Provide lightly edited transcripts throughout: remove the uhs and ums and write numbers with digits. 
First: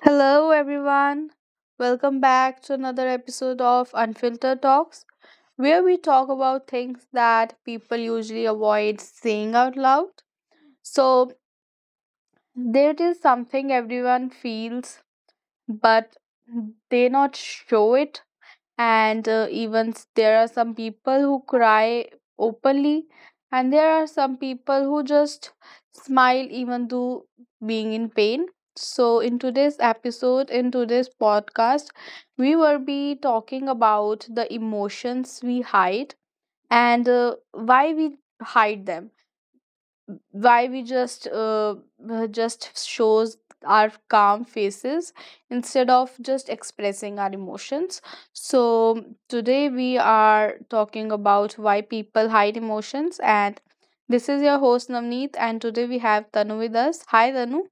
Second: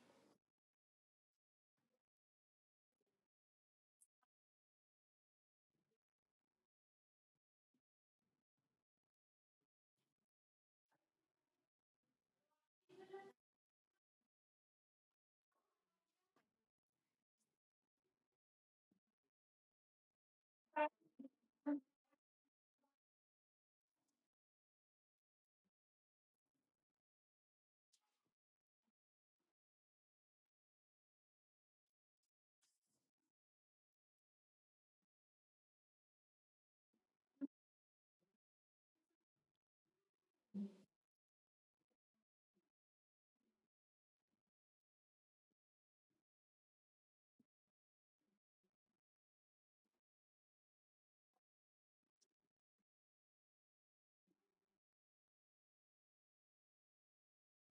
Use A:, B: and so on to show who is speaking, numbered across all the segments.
A: Hello, everyone. Welcome back to another episode of Unfiltered Talks, where we talk about things that people usually avoid saying out loud. So, there is something everyone feels, but they not show it and there are some people who cry openly, and there are some people who just smile even though being in pain. So in today's podcast we will be talking about the emotions we hide, and why we hide them, why we just shows our calm faces instead of just expressing our emotions. So today we are talking about why people hide emotions, and this is your host Navneet, and today we have Tanu with us. Hi Tanu.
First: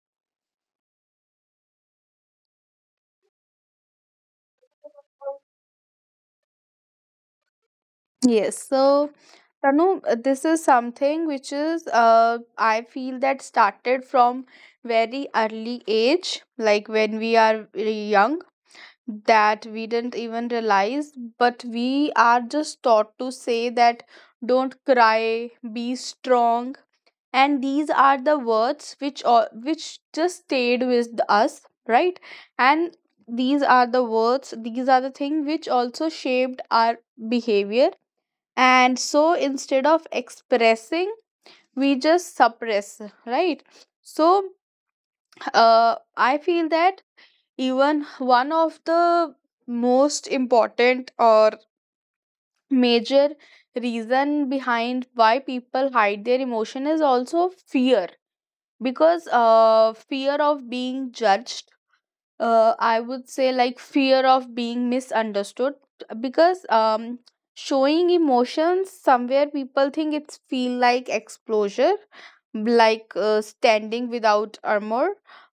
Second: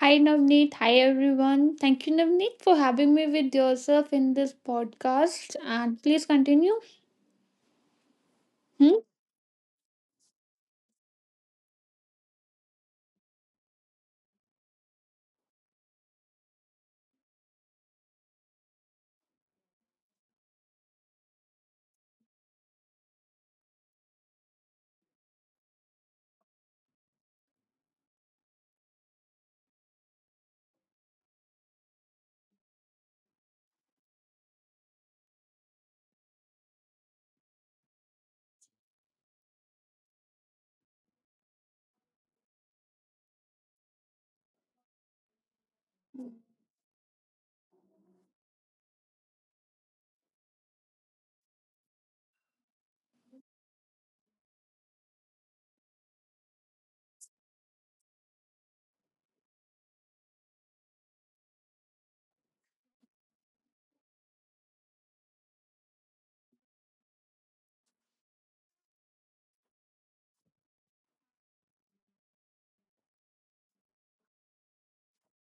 B: Hi Navneet, hi everyone. Thank you Navneet for having me with yourself in this podcast and please continue.
A: Yes,
B: Hmm?
A: so Tanu, this is something which is, I feel that started from very early age, like when we are really young, that we didn't even realize, but we are just taught to say that don't cry, be strong. And these are the words which just stayed with us, right? And these are the things which also shaped our behavior. And so instead of expressing, we just suppress, right? So I feel that even one of the most important or major reason behind why people hide their emotion is also fear, because fear of being judged, I would say, like fear of being misunderstood. Because showing emotions, somewhere people think it's feel like exposure, like standing without armor.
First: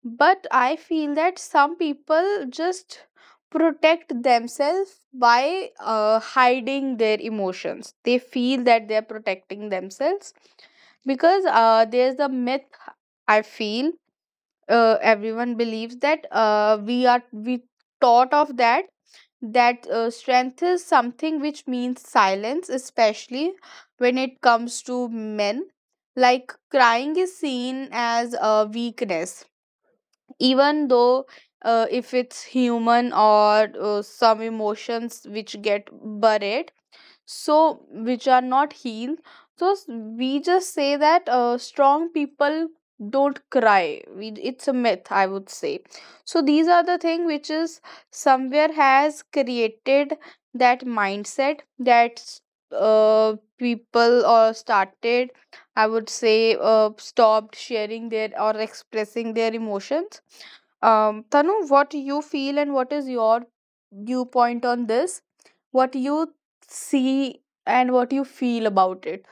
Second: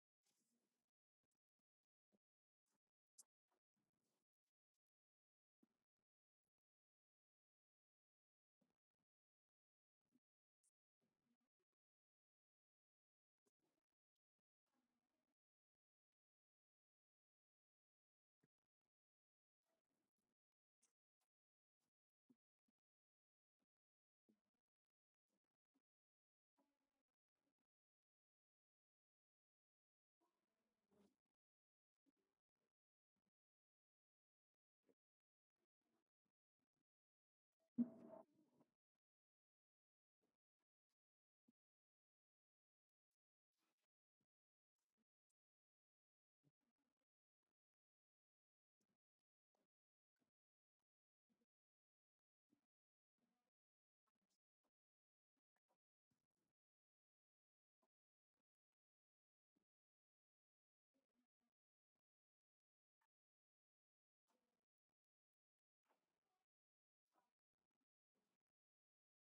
A: But I feel that some people just protect themselves by hiding their emotions. They feel that they're protecting themselves, because there's a myth, I feel. Everyone believes that, we are we thought of that, that strength is something which means silence, especially when it comes to men. Like crying is seen as a weakness, even though if it's human, or some emotions which get buried, so which are not healed. So we just say that strong people don't cry, it's a myth, I would say. So these are the thing which is somewhere has created that mindset that people or started, I would say, stopped sharing their or expressing their emotions. Tanu, what you feel and what is your viewpoint on this, what you see and what you feel about it.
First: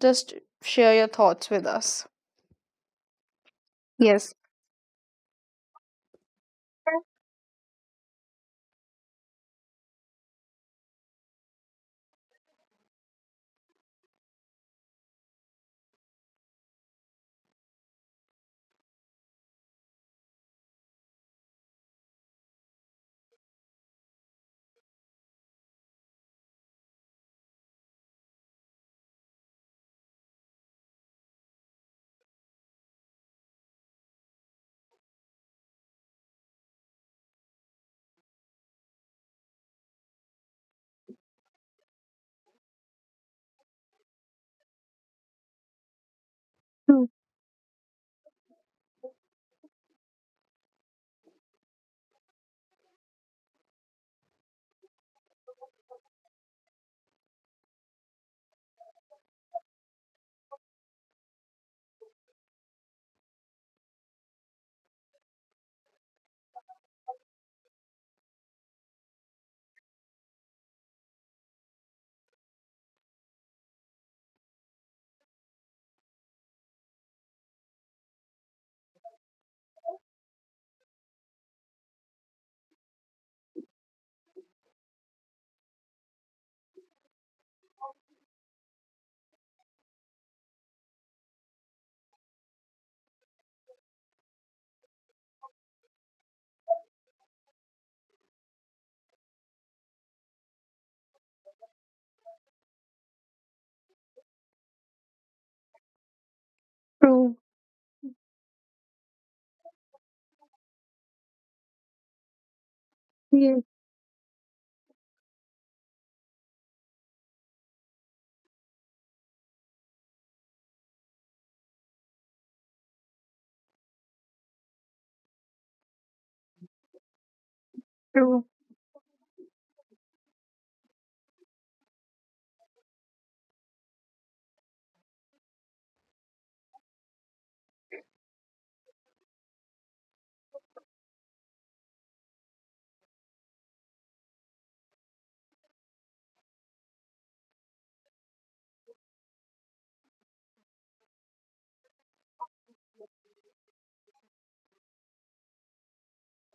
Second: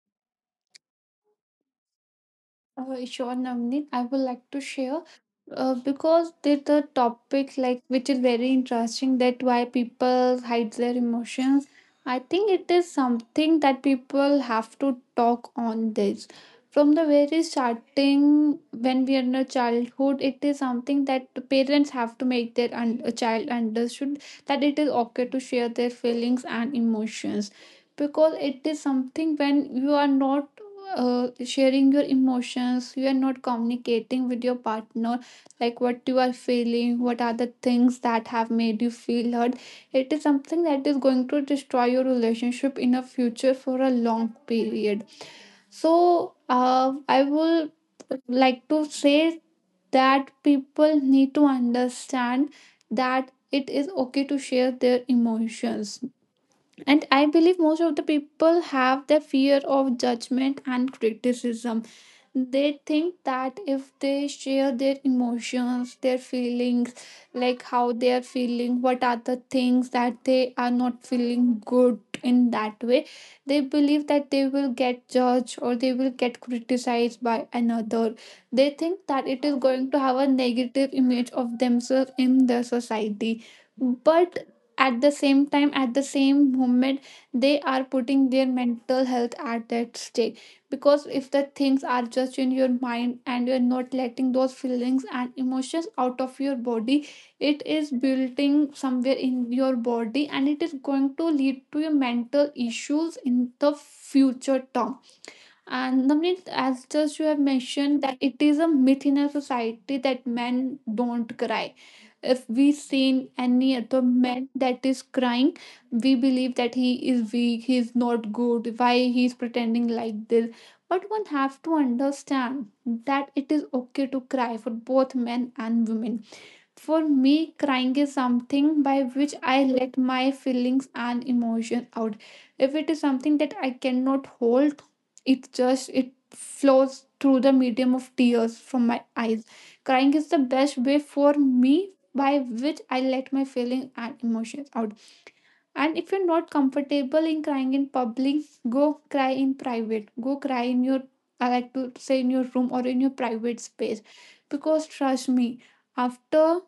A: Just share your thoughts with us.
B: Sure, Navneet, I would
A: Yes.
B: like to share because the topic like which is very interesting that why people hide their emotions. I think it is something that people have to talk on this from the very starting when we are in a childhood. It is something that the parents have to make their a child understood that it is okay to share their feelings and emotions, because it is something when you are not sharing your emotions, you are not communicating with your partner, like what you are feeling, what are the things that have made you feel hurt. It is something that is going to destroy your relationship in a future for a long period. So
A: True.
B: I will like to say that people need to understand that it is okay to share their emotions, and I believe most of the people have the fear of judgment and criticism. They think that if they share their emotions, their feelings, like how they are feeling, what are the things that they are not feeling good in that way, they believe that they will get judged or they will get criticized by another. They think that it is going to have a negative image of themselves in the society, but at the same time, at the same moment, they are putting their mental health at that stake, because if the things are just in your mind and you're not letting those feelings and emotions out of your body, it is building somewhere in your body and it is going to lead to your mental issues in the future term. And Navneet, as just you have
A: True.
B: mentioned, that it is a myth in our society that men don't cry. If we seen
A: Yes.
B: any other man that is crying, we believe that he is weak, he is not good, why he is pretending like this. But one have to understand that it is okay to cry for both men and women. For me, crying is
A: True.
B: something by which I let my feelings and emotion out. If it is something that I cannot hold, it just it flows through the medium of tears from my eyes. Crying is the best way for me by which I let my feelings and emotions out. And if you're not comfortable in crying in public, go cry in private. Go cry in your, I like to say, in your room or in your private space. Because trust me, after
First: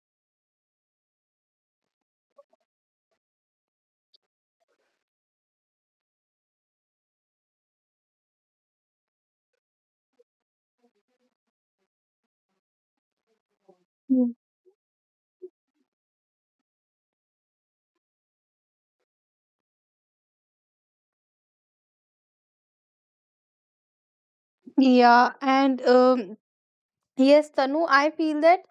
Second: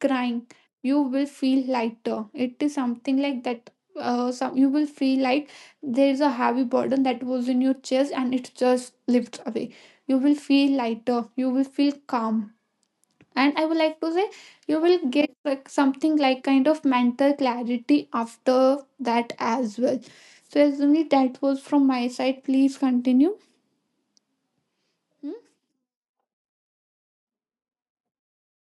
B: crying, you will feel lighter. It is something like that, some, you will feel like there is a heavy burden that was in your chest and it just lifts away. You will feel lighter, you will feel calm, and I would like to say
A: Mm.
B: you will get like something like kind of mental clarity after that as well. So Azumi, that was from my side, please continue.
A: Yeah,
B: Hmm?
A: and yes, Tanu, I feel that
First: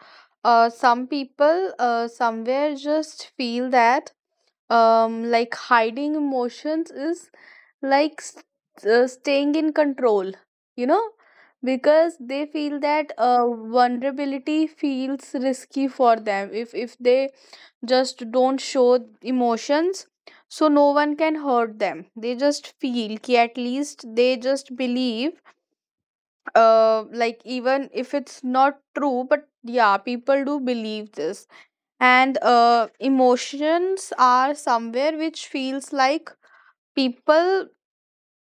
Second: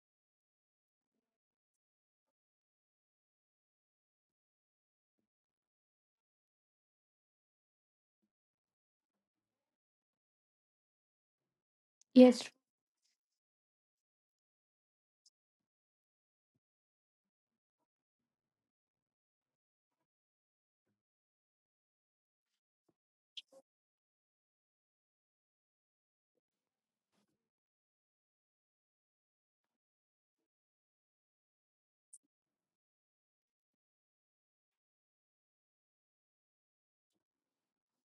A: some people somewhere just feel that like hiding emotions is like s staying in control, you know, because they
B: yes
A: feel that vulnerability feels risky for them. If they just don't show emotions, so no one can hurt them. They just feel ki, at least they just believe, like even if it's not true, but yeah, people do believe this. And emotions are somewhere which feels like people,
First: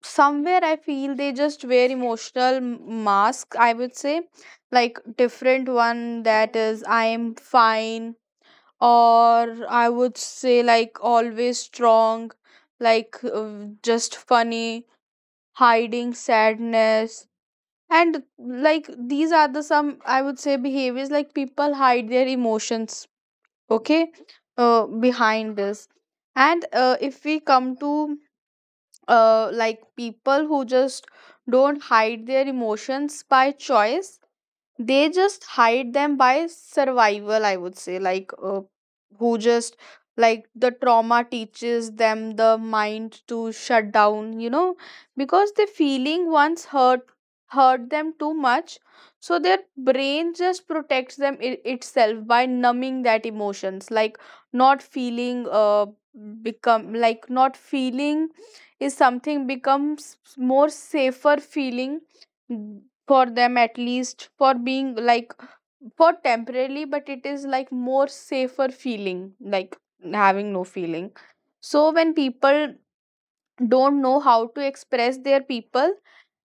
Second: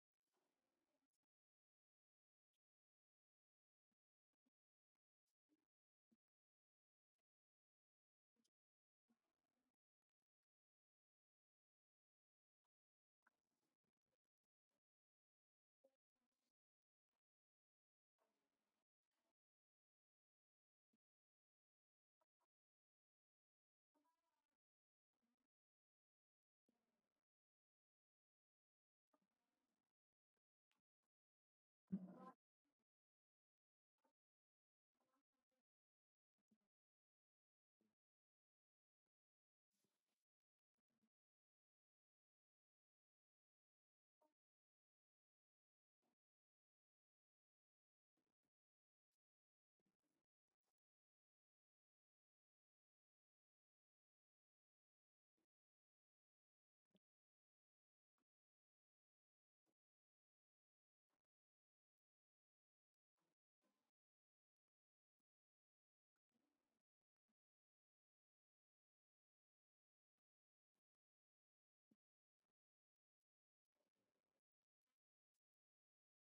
A: somewhere I feel they just wear emotional mask, I would say. Like different one, that is I am fine, or I would say like always strong, like just funny, hiding sadness. And like these are the some, I would say, behaviors like people hide their emotions, okay, behind this. And if we come to like people who just don't hide their emotions by choice, they just hide them by survival, I would say, like who just, like the trauma teaches them the mind to shut down, you know, because the feeling once hurt, hurt them too much. So their brain just protects them itself by numbing that emotions, like not feeling become like not feeling is something becomes more safer feeling for them, at least for being like for temporarily. But it is like more safer feeling, like having no feeling. So when people don't know how to express their people,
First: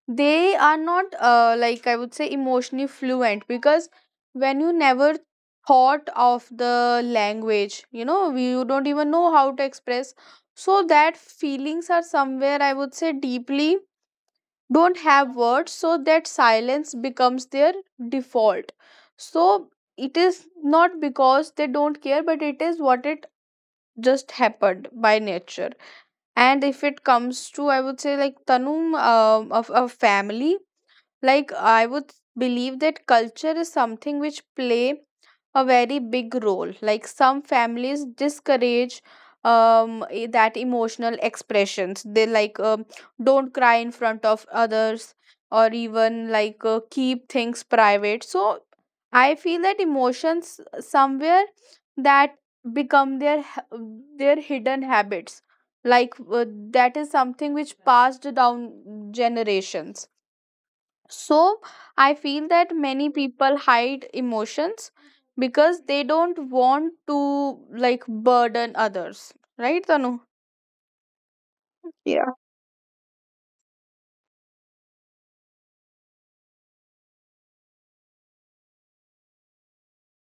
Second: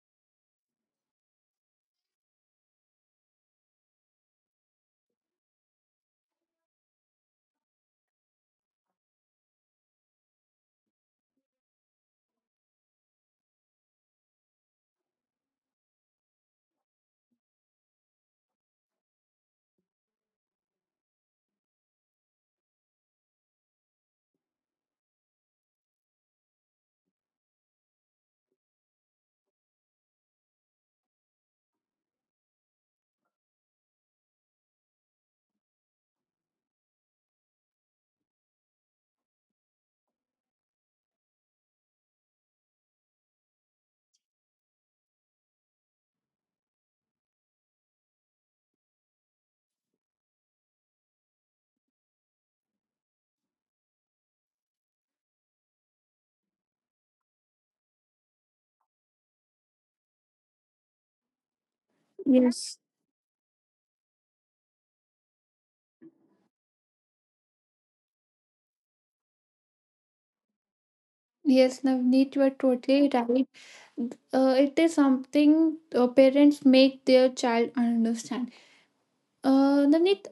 A: they are not like I would say emotionally fluent, because when you never thought of the language, you know, you don't even know how to express. So that feelings are somewhere, I would say, deeply don't have words, so that silence becomes their default. So it is not because they don't care, but it is what it just happened by nature. And if it comes to, I would say, like tanum of a family, like I would believe that culture is something which play a very big role. Like some families discourage that emotional expressions, they like don't cry in front of others, or even like keep things private. So I feel that emotions, somewhere, that become their their hidden habits, like that is something which passed down generations. So I feel that
B: yes,
A: many people hide emotions because they don't want to like burden others. Right, Tanu?
B: yes
A: Yeah.
B: Navneet, you are totally right. It is something parents make their child understand. Navneet,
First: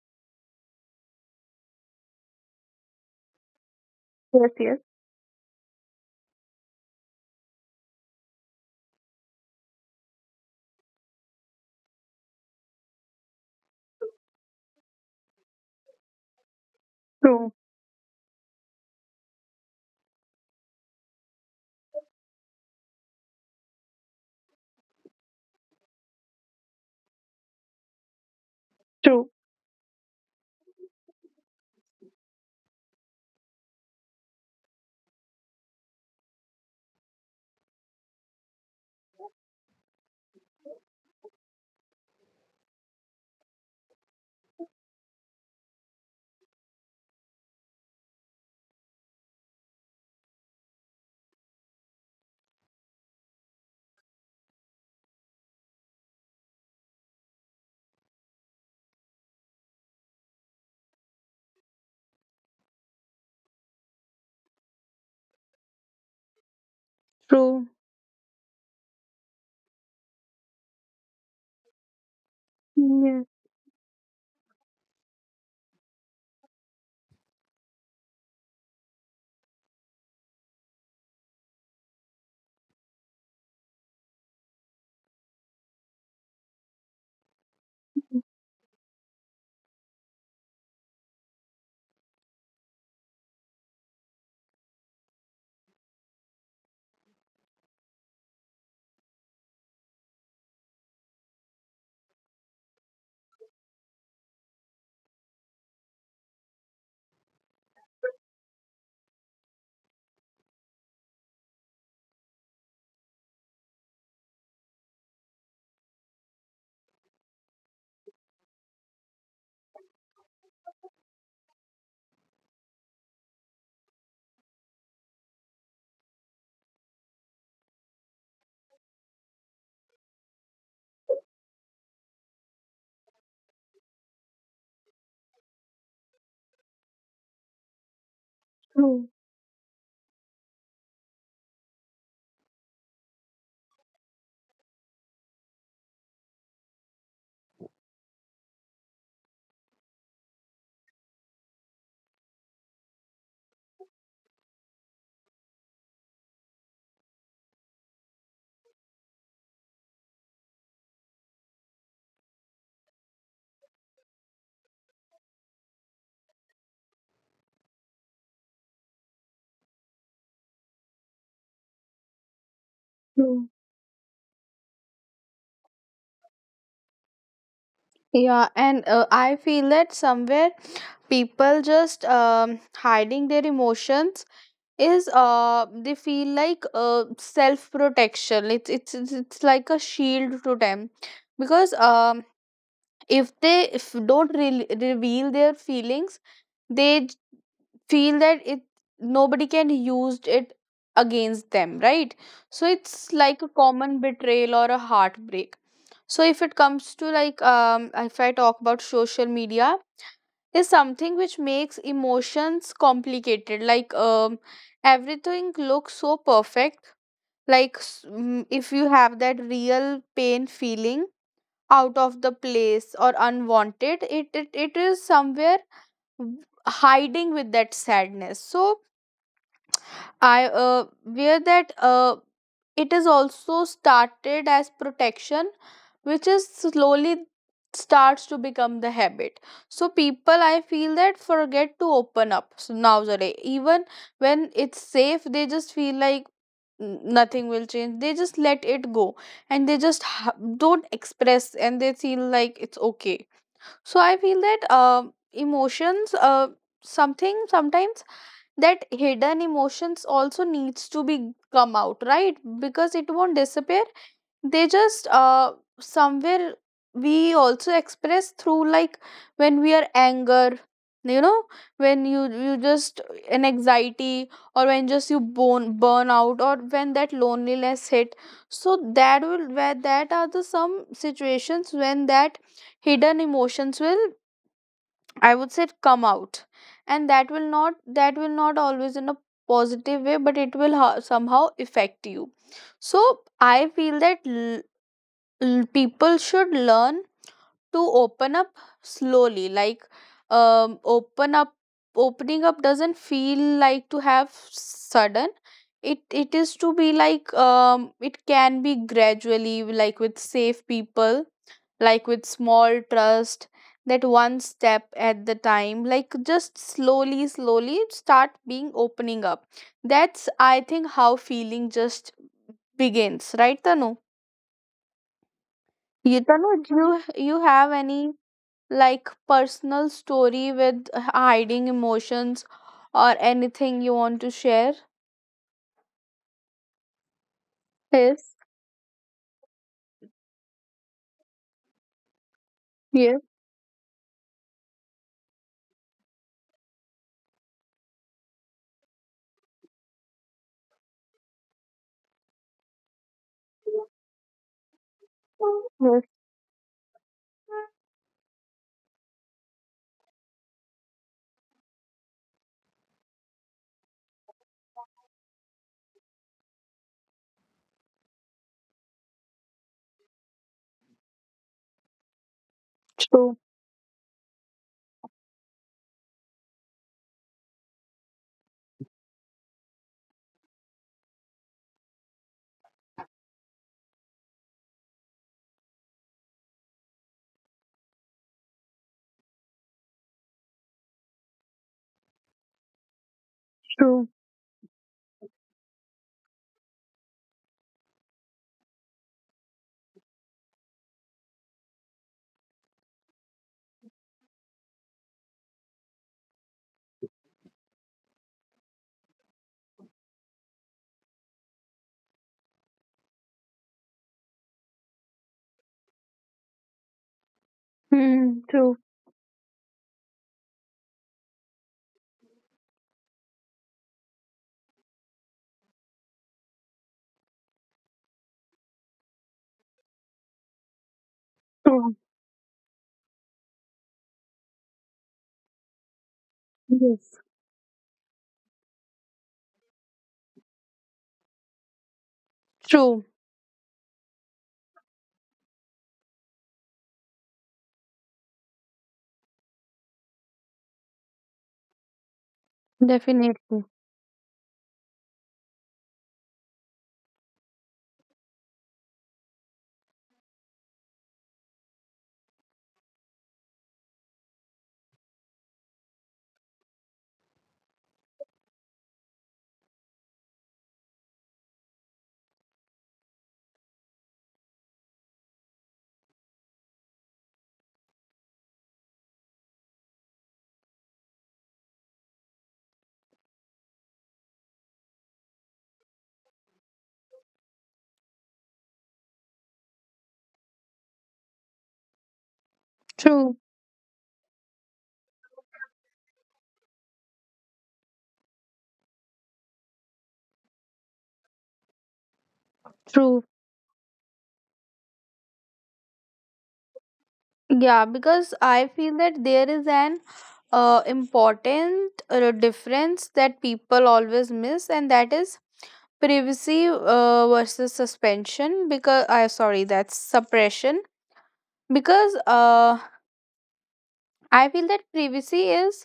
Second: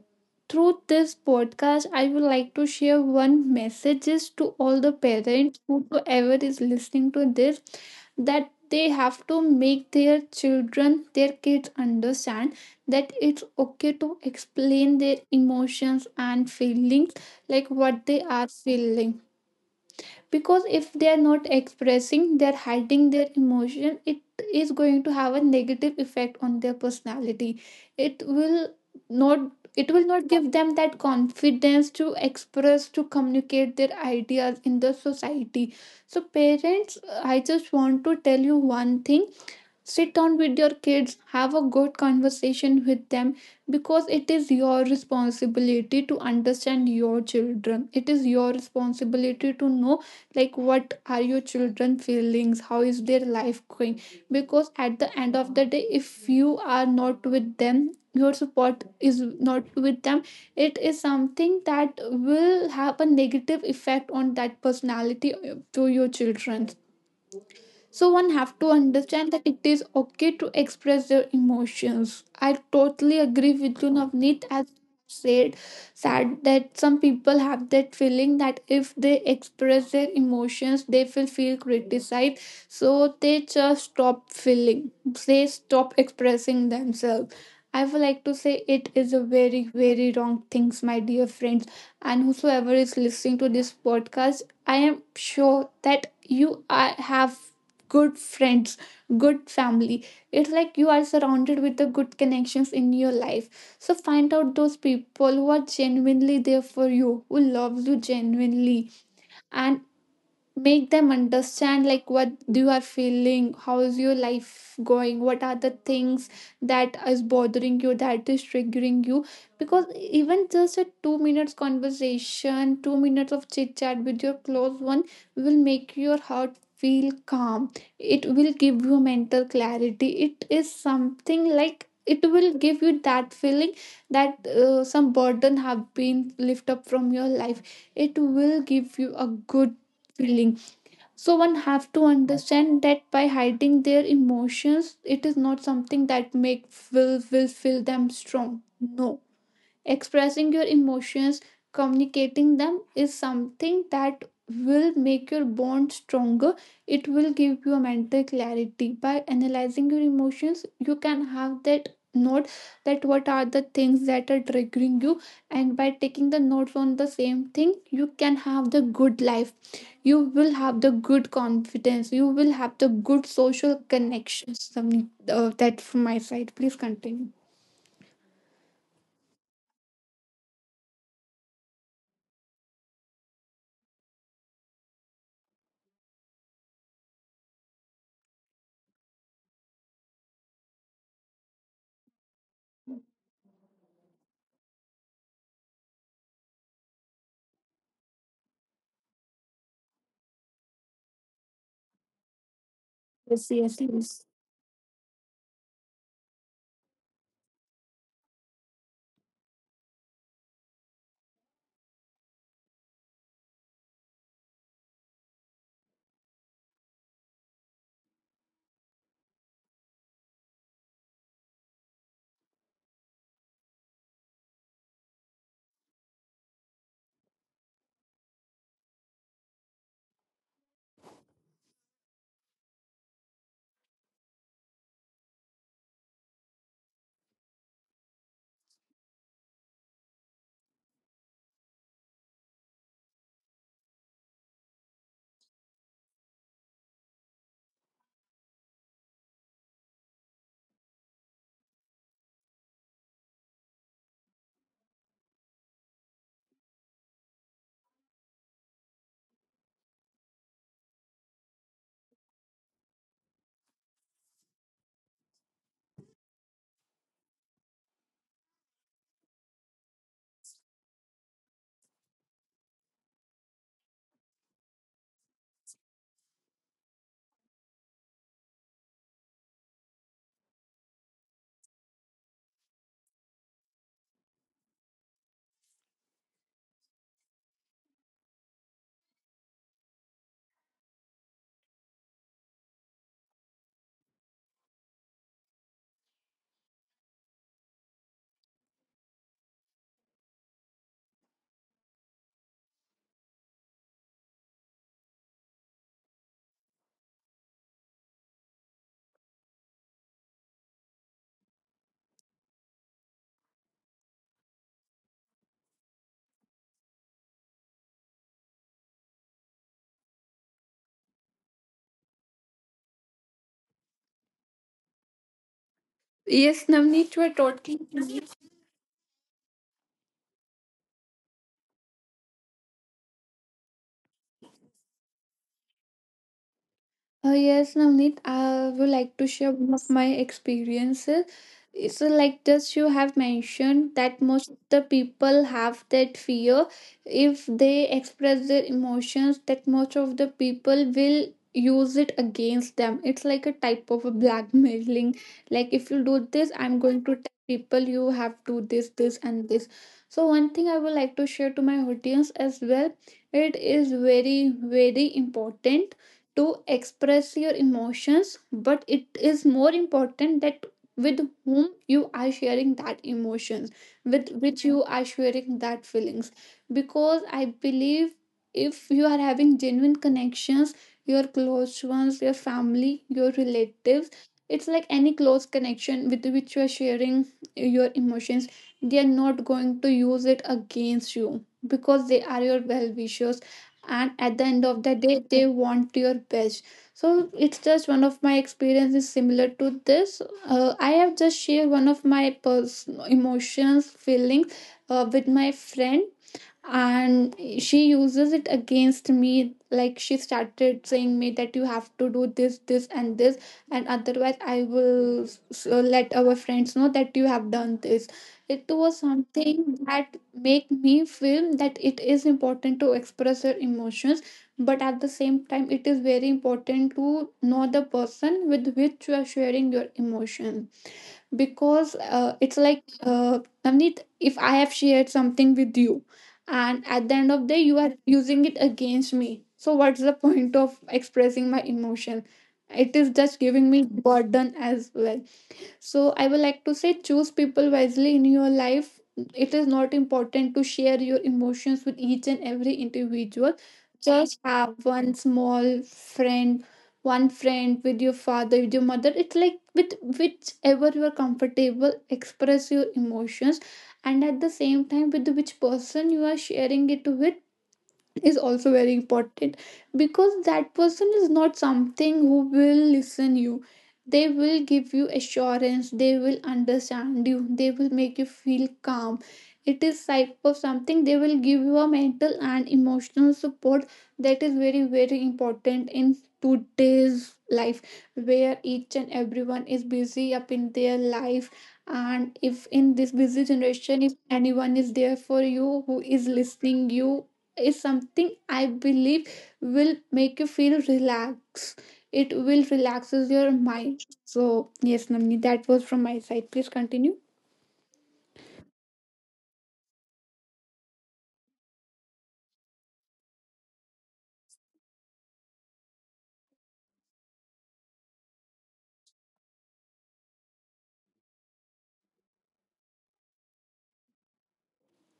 B: through this podcast, I would like to share one messages to
A: Yes, yes.
B: all the parents, whoever is listening to this, that they have to make their children, their kids understand that it's okay to explain their emotions and feelings,
A: True.
B: like what they are feeling. Because if they are not expressing, they're hiding their emotion, it is going to have a negative effect on their personality. it will
A: True.
B: not it will not give them that confidence to express, to communicate their ideas in the society. So parents, I just want to tell you one thing: sit down with your kids, have a good conversation with them, because it is your responsibility to understand your children, it is your responsibility to know like what are your children feelings, how is their life going. Because at the end of the day, if you are not with them, your support is not with them, it is something that will have a negative effect on that personality to your children. So one
A: True.
B: have to understand that it is okay to express their emotions. I totally agree with you,
A: Yes.
B: Navneet, as said, sad, that some people have that feeling that if they express their emotions they will feel criticized, so they just stop feeling, they stop expressing themselves. I would like to say it is a very, very wrong things, my dear friends. And whosoever is listening to this podcast, I am sure that have good friends, good family. It's like you are surrounded with the good connections in your life. So find out those people who are genuinely there for you, who loves you genuinely. And make them understand like what you are feeling, how is your life going, what are the things that is bothering you, that is triggering you. Because even just a 2 minutes conversation, 2 minutes of chit chat with your close one will make your heart feel calm. It will give you mental clarity. It is something like it will give you that feeling that some burden have been lifted up from your life. It will give you a
A: True.
B: good feeling. So one have to understand that by hiding their emotions, it is not something that make, will feel them strong. No. Expressing your emotions, communicating them, is something that will make your bond stronger. It will give you a mental clarity. By analyzing your emotions, you can have that note that what are the things that are triggering you, and by taking the notes on the same thing you can have the good life. You will have the good confidence, you will have the good
A: True.
B: social connections. That from my side, please continue.
A: Yeah, and I feel that somewhere people just hiding their emotions is uh, they feel like uh, self protection. It's like a shield to them. Because if they if don't reveal their feelings, they feel that it, nobody can use it against them, right? So it's like a
B: Yes,
A: common
B: please.
A: betrayal or a heartbreak. So if it comes to like, if I talk about social media, is something which makes emotions complicated, like everything looks so perfect, if you have that real pain feeling out of the place or unwanted, it is somewhere hiding with that sadness. So I wear that, it is also started as protection which is slowly starts to become the habit. So people, I feel that forget to open up, so nowadays even when it's safe, they just feel like, " Nothing will change, they just let it go, and they just don't express, and they feel like it's okay. So I feel that emotions something sometimes that hidden emotions also needs to be come out, right? Because it won't disappear. They just somewhere we also express through, like when we are anger, you know, when you just an anxiety, or when just you bone burn out, or when that loneliness hit. So that will where that are the some situations when that hidden emotions will, I would say, come out. And that will not always in a positive way, but it will somehow affect you. So I feel that people should learn to open up slowly, like open up, opening up doesn't feel like to have sudden, it is to be like, it can be gradually, like with safe people, like with small trust, that one step at the time, like just slowly slowly start being opening up. That's I think how feeling just begins, right Tanu? You tanu
B: Yes,
A: do you
B: Navneet, you are
A: you have
B: totally.
A: any like personal story with hiding emotions, or anything you want to share?
B: Yes, Navneet,
A: Yes,
B: I would like to share one of my experiences. So, like just you have
A: yes,
B: mentioned that most of the people have that fear, if they express their emotions, that most of the people will use it against them. It's like a type of a blackmailing. Like
A: yes,
B: if you do this, I'm going to tell people you have to this, this, and this. So one thing I would like to share to my audience as well: it is very, very important to express your emotions, but it is more important that with whom you are sharing that
A: true,
B: emotions, with which you are sharing that feelings. Because I believe, if you are having genuine connections, your close ones, your family, your relatives, it's like any close connection with which you are sharing your emotions, they are not going to use it against you because they are your well wishers,
A: true,
B: and at the end of the day they want your best. So it's just one of my experiences similar to this. I have just shared one of my emotions, feelings, with my friend, and she uses it against me, like she started saying me that you have to do this, this, and this, and otherwise I will let our friends know that you have done
A: hmm,
B: this.
A: true,
B: It was something that make me feel that it is important to express your emotions, but at the same time it is very important to know the person with which you are sharing your emotions.
A: true,
B: Because it's like, Navneet, if I have shared something with you,
A: yes,
B: and at the end of the day you are using it against me, so what's the point of expressing my emotion?
A: true,
B: It is just giving me burden as well. So I would like to say, choose people wisely in your life. It is not important to share your emotions with each and every
A: definitely,
B: individual. Just have one small friend, one friend with your father, with your mother. It's like with whichever you are comfortable, express your emotions. And at the same time, with which person you are sharing it with, is also very important, because that person is not something who will listen you, they will give you assurance, they will understand you, they will make you feel calm. It is type of something, they will give you a mental and emotional support. That is very, very important in today's life, where each and everyone is busy up in their life. And if
A: true,
B: in this busy generation, if anyone is there for you who is listening you, is something I believe will make you feel relaxed. It
A: true.
B: will relaxes your mind. So yes, Namni, that was from my side. Please continue.
A: Yeah, because I feel that there is an important difference that people always miss, and that is privacy versus suspension. Because I, sorry, that's suppression. Because I feel that privacy is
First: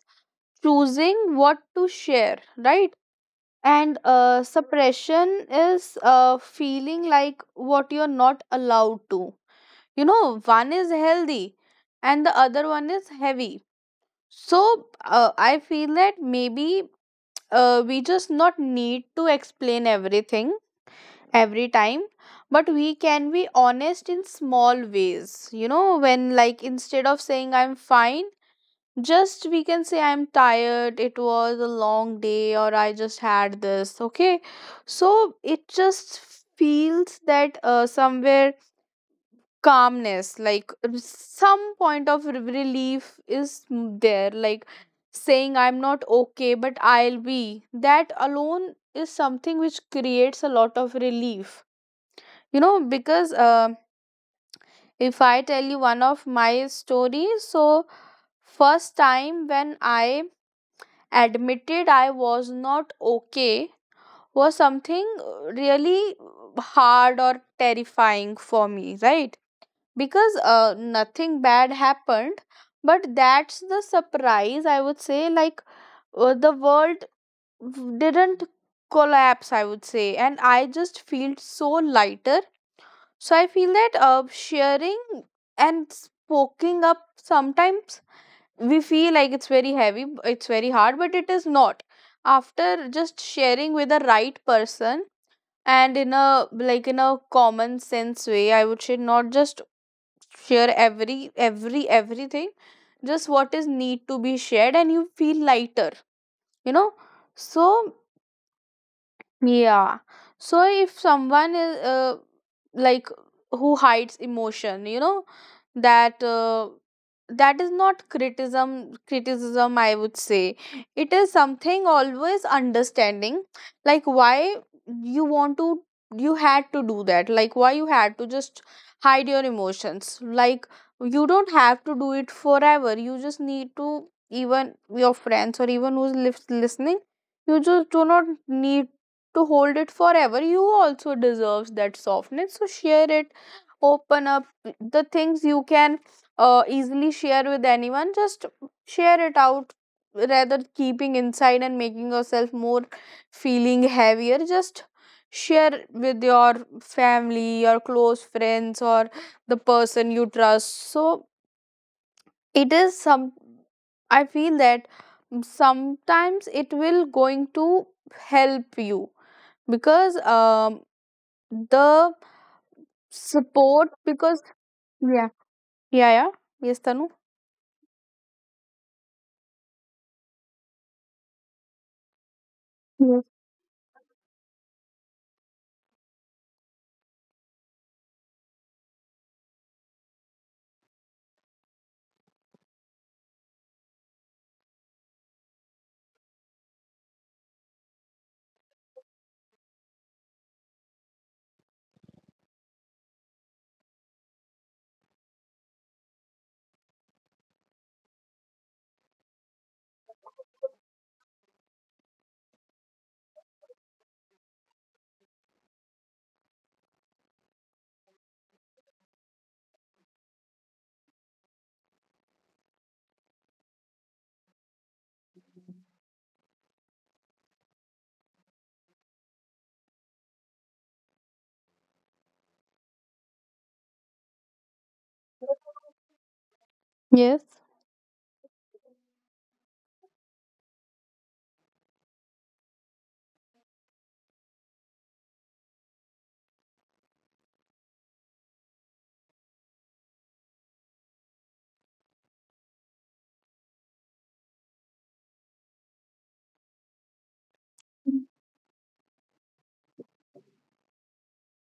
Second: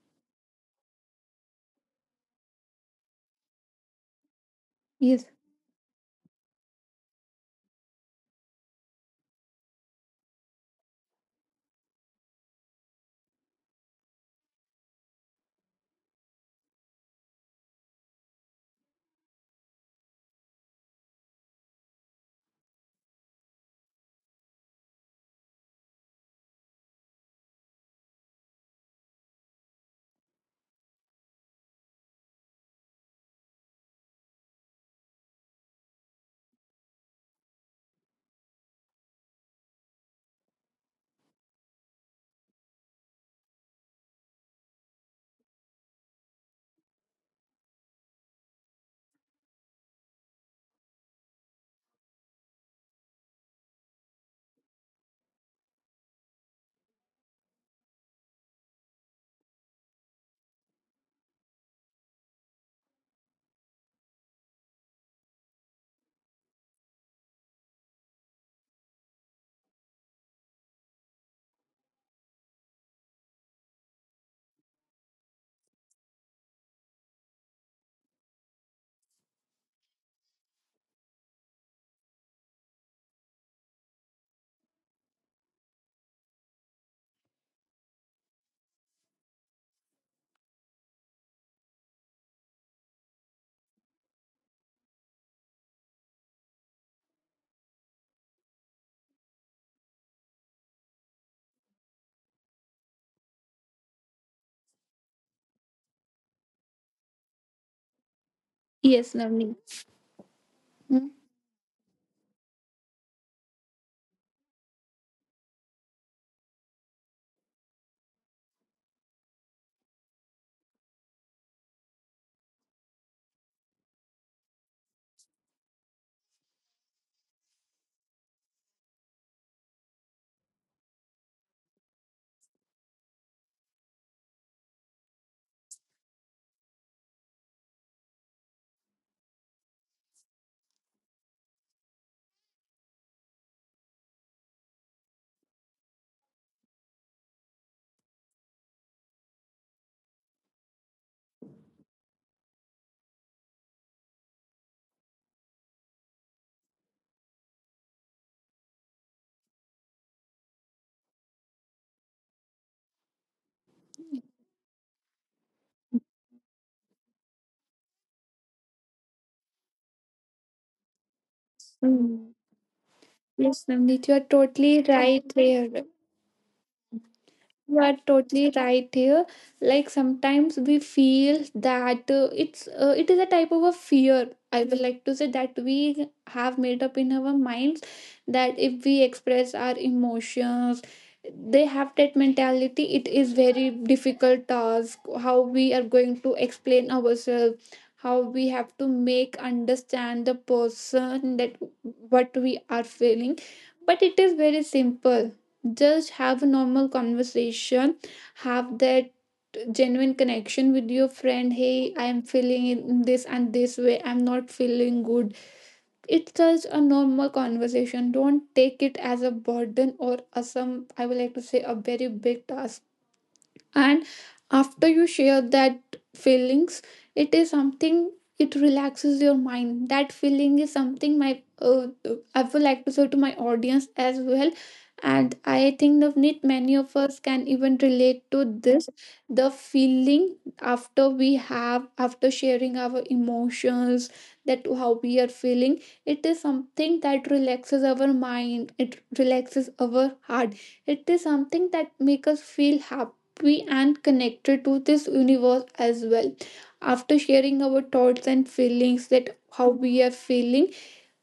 A: choosing what to share, right? And
B: Yes,
A: suppression is feeling like what you're not allowed to. You know, one is healthy, and the other one is heavy. So I feel that maybe we just not need to explain everything every time, but we can be honest in small ways. You know, when like instead of saying I'm fine, just we can say I'm tired, it was a long day, or I just had this. Okay. So it just feels that somewhere calmness, like some point of relief is there, like saying I'm not okay, but I'll be, that alone is something which creates a lot of relief, you know? Because if I tell you one of my stories, so first time when I admitted I was not okay was something really hard or terrifying for me, right? Because nothing bad happened, but that's the surprise, I would say, like the world didn't collapse, I would say, and I just feel so lighter. So I feel that sharing and spoking up sometimes, we feel like it's very heavy, it's very hard, but it is not, after just sharing with the right person, and in a, like in a common sense way, I would say, not just share every everything, just what is need to be shared, and you feel lighter, you know. So
B: yes, Namni.
A: yeah. So if
B: Hmm?
A: someone is like, who hides emotion, you know, that that is not criticism, I would say. It is something always understanding, like why you want to, you had to do that. Like why you had to just hide your emotions. Like you don't have to do it forever. You just need to even your friends or even listening. You just do not need to hold it forever. You also deserves that softness, so share it, open up the things you can easily share with anyone. Just share it out rather keeping inside and making yourself more feeling heavier. Just share with your family, your close friends, or the person you trust. So it is some, I feel that sometimes it will going to help you, because the
B: Hmm.
A: support,
B: Yes,
A: because
B: Namni, you are totally
A: yeah,
B: right
A: yeah,
B: there.
A: yeah, yes Tanu,
B: You are totally right here. Like sometimes we feel that
A: yes,
B: it is a type of a fear. I would like to say that we have made up in our minds that if we express our emotions, they have that mentality. It is very difficult task. How we are going to explain ourselves, how we have to make understand the person that what we are feeling. But it is very simple, just have a normal conversation, have that genuine connection with your friend. Hey, I am feeling in this and this way, I'm not feeling good. It's just a normal conversation, don't take it as a burden or as some, I would like to say, a very big task. And after you share that feelings, it is something, it relaxes your mind. That feeling is something, my I would like to say to my audience as well. And I think Navneet, many
A: yes,
B: of us can even relate to this, the feeling after we have, after sharing our emotions, that how we are feeling, it is something that relaxes our mind, it relaxes our heart. It is something that make us feel happy, happy and connected to this universe as well. After sharing our thoughts and feelings, that how we are feeling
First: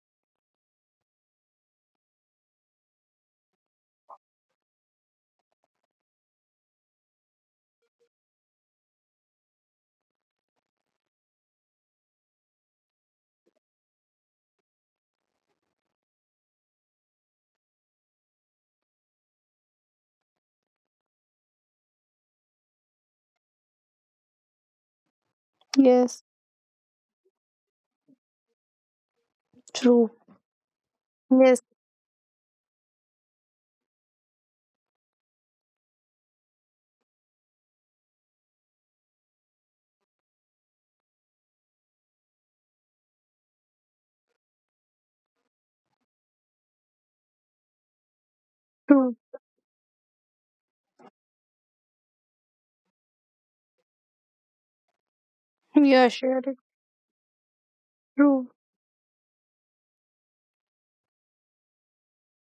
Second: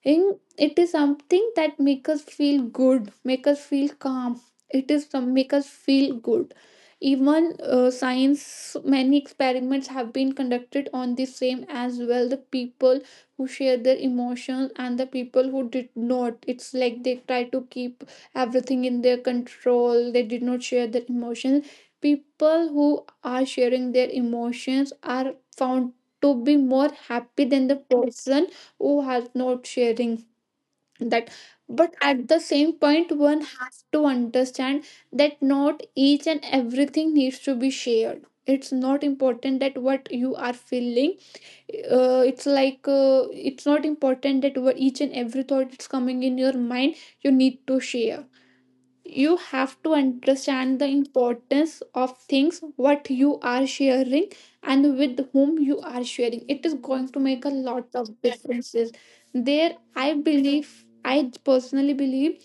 B: in, it is something that make us feel good, make us feel calm. It is some, make us feel good. Even science, many experiments have been conducted on the same as well. The people who share their emotions and the people who did not, it's like they try to keep everything in their control, they did not share their emotions. People who are sharing their emotions are found
A: yes,
B: to be more happy than the person who are not
A: true.
B: sharing that.
A: Yes,
B: But at the same point, one has to understand that not each and everything needs to be shared. It's not important that what you are feeling, it's like, it's not important that what each and every thought that's coming in your mind, you need to share.
A: true.
B: You have to understand the importance of things what you are sharing, and with whom you
A: Yeah,
B: are
A: share
B: sharing,
A: it.
B: it is going to make a lot of
A: True.
B: differences. There, I believe, I personally believe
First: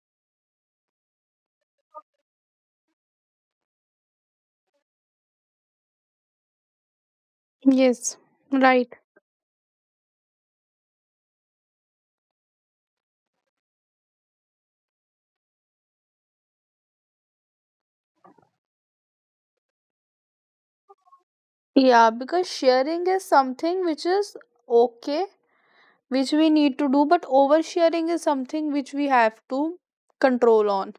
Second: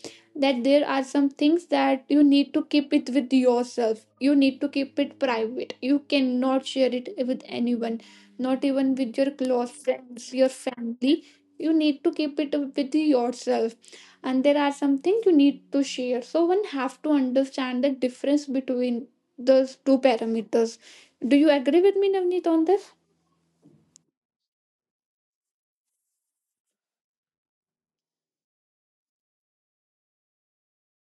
B: that there are some things that you need to keep it with yourself, you need to keep it private, you cannot share it with anyone,
A: Yes,
B: not even
A: right.
B: with your close friends, your family. You need to keep it with yourself, and there are something you need to share. So one have to understand the difference between those two parameters. Do you agree with me,
A: Yeah,
B: Navneet,
A: because
B: on this?
A: sharing is something which is okay, which we need to do, but oversharing is something which we have to control on.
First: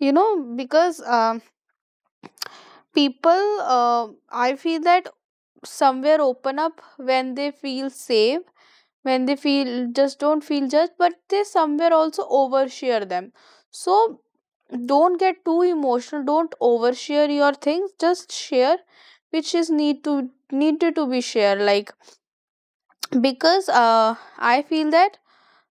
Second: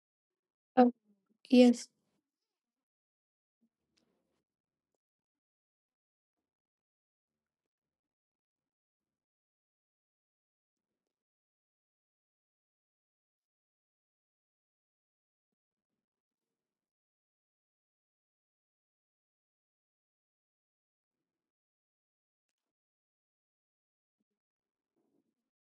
A: You know,
B: Oh,
A: because
B: yes.
A: people, I feel that somewhere open up when they feel safe, when they feel just don't feel judged, but they somewhere also overshare them. So don't get too emotional, don't overshare your things, just share which is need to needed to be shared. Like because I feel that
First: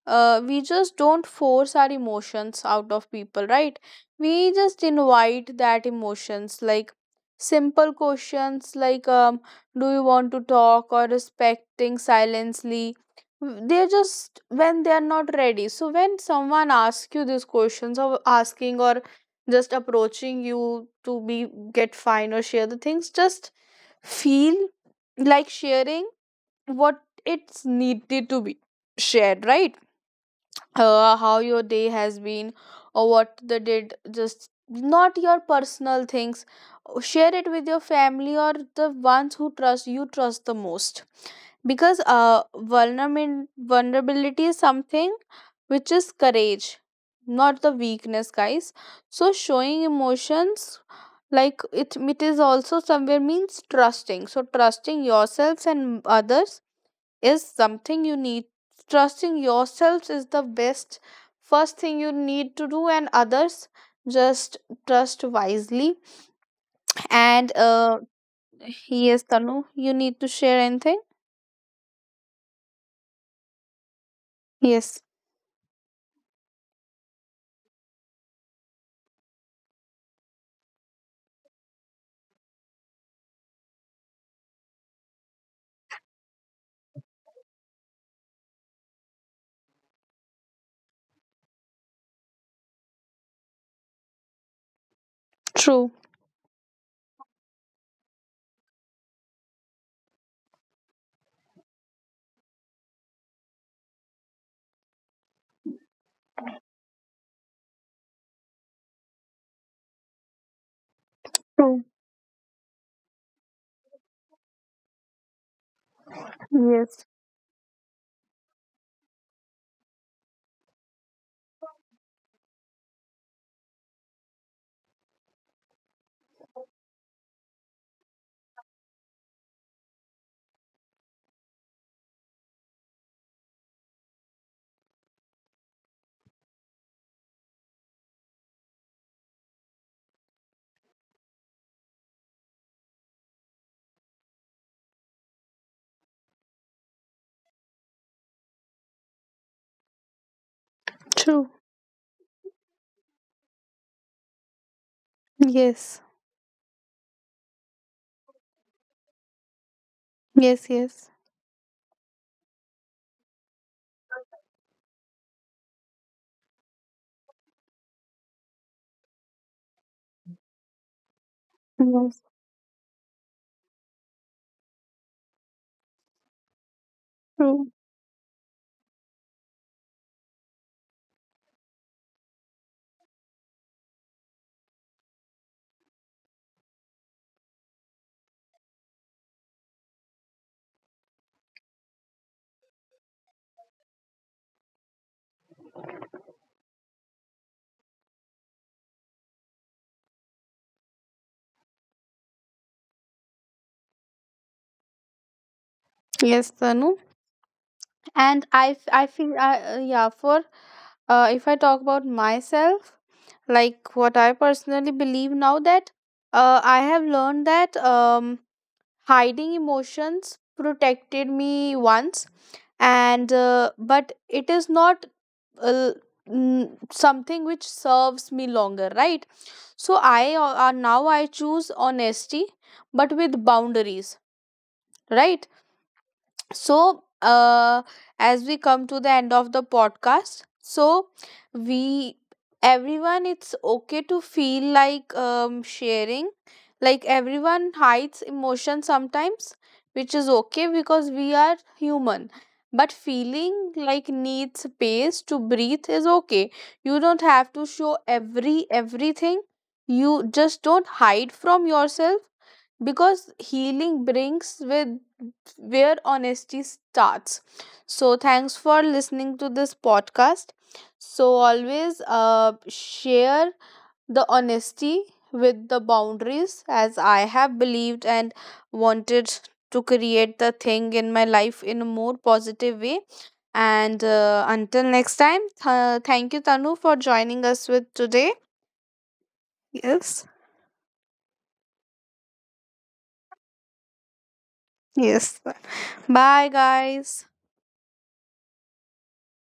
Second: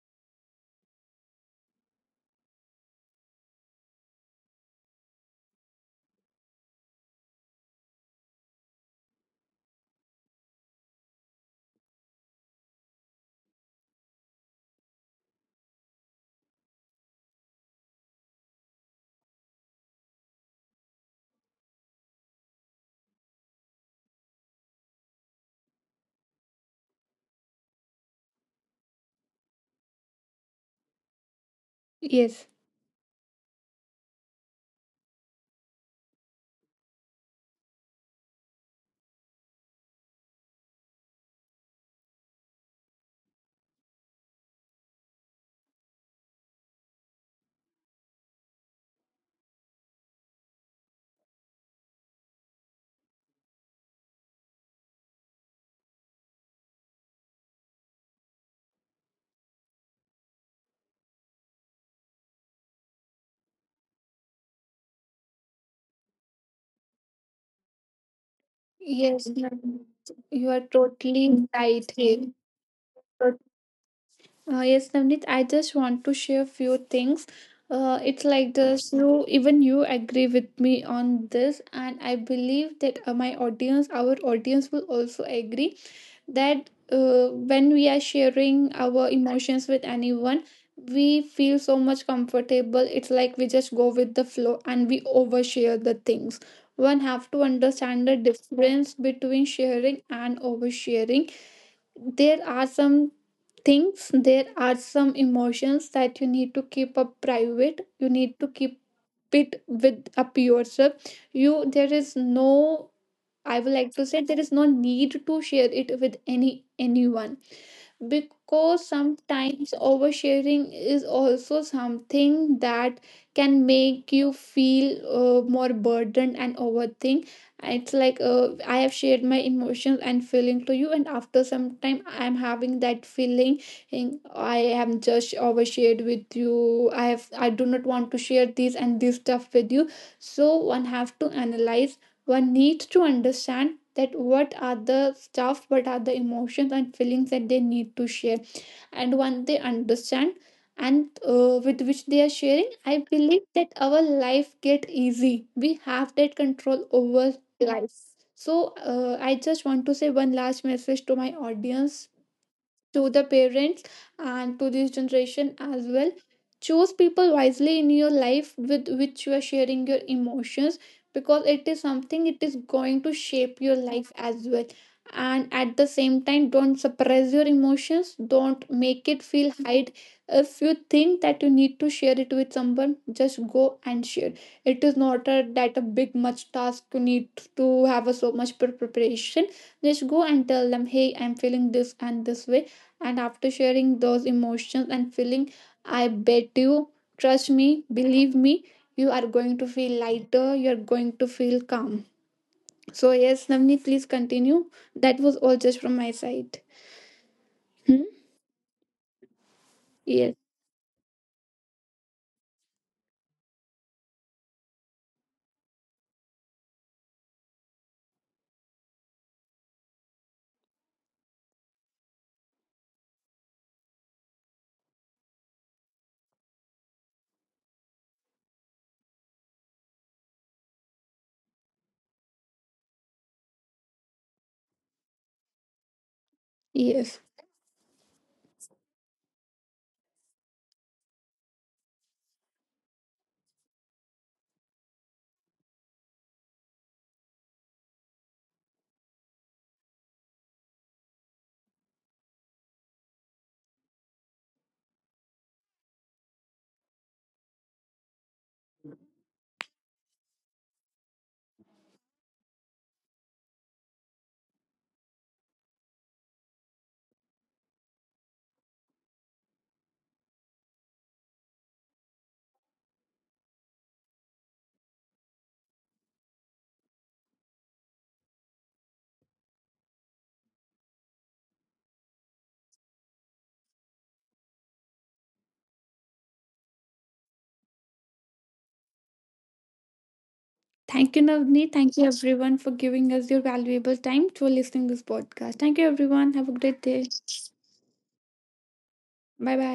A: we just don't force our emotions out of people, right? We just invite that emotions, like simple questions like do you want to talk, or respecting silently. They're just when they're not ready, so when someone asks you these questions or asking or just approaching you to be get fine or share the things, just feel like sharing what it's needed to be shared, right? How your day has
B: Yes,
A: been or what the did, just not your personal things. Share it with your family or the ones who trust you, trust the most. Because vulnerability is something which is courage, not the weakness, guys. So showing emotions, like it is also somewhere means trusting. So trusting yourselves and others is something you need. Trusting yourselves is the best first thing you need to do, and others, just trust wisely. And yes
B: yes,
A: Tanu,
B: Navneet.
A: you need to
B: You are
A: share anything.
B: totally right here. uh, yes,
A: Yes,
B: Navneet, I just want to share a few things. It's like this, you, even you agree with me on this, and I believe that my audience, our audience, will also agree that when we are sharing our emotions with anyone, we feel so much comfortable, it's like we just go with the flow and we overshare the things.
A: true,
B: One have to understand the difference between sharing and oversharing. There are some things, there are some emotions that you need to keep up private, you need to keep it with up yourself. You, there is
A: true,
B: no, I would like to say there is no need to share it with any anyone,
A: yes,
B: because sometimes oversharing is also something that can make you feel more burdened and overthink. It's like, I have shared my emotions and feeling to you, and after some time I am having that feeling I am just overshared with you, I have, I do not want to share this and this stuff with you. So one have to analyze, one needs to understand that what are the stuff, what are the emotions and feelings that they need to share. And once they understand, and
A: true,
B: with which they are sharing, I believe that our life get easy, we
A: yes,
B: have that control over life. So, I just want to say one last
A: yes,
B: message
A: yes,
B: to my audience, to the parents, and to this generation as well. Choose people wisely in your life with which you are sharing your emotions, because it is
A: yes,
B: something, it is going to shape your life as well. And at the same time, don't suppress your
A: true.
B: emotions, don't make it feel hide. If you think that you need to share it with someone, just go and share. It is not a, that a big much task, you need to have a so much preparation. Just go and tell them, hey, I'm feeling this and this way, and after sharing those emotions and feeling, I bet you, trust me, believe me, you are going to feel lighter, you are going to feel calm. So, yes, Navni, please continue. That was all just from my
A: Yes
B: side.
A: Tanu,
B: Hmm?
A: and I feel I, yeah,
B: Yes,
A: for if I talk about myself, like what I personally believe now, that I have learned that hiding emotions protected me once, and but it is not uh, something which serves me longer, right? So I now I choose honesty, but with boundaries, right? so
B: yes.
A: uh, as we come to the end of the podcast, so we, everyone, it's okay to feel like sharing. Like everyone hides emotion sometimes, which is okay, because we are human. But feeling like needs space to breathe is okay. You don't have to show everything. You just don't hide from yourself, because healing brings with where honesty starts. So, thanks for listening to this podcast. So, always share the honesty with the boundaries, as I have believed and wanted to create the thing in my life in a more positive way. And until next time, thank you, Tanu, for joining us with today. Yes.
B: Thank you, Navni. Thank you, everyone, for giving us your valuable time to listening this
A: Yes.
B: podcast. Thank you, everyone.
A: Bye,
B: Have a great day.
A: guys.
B: Bye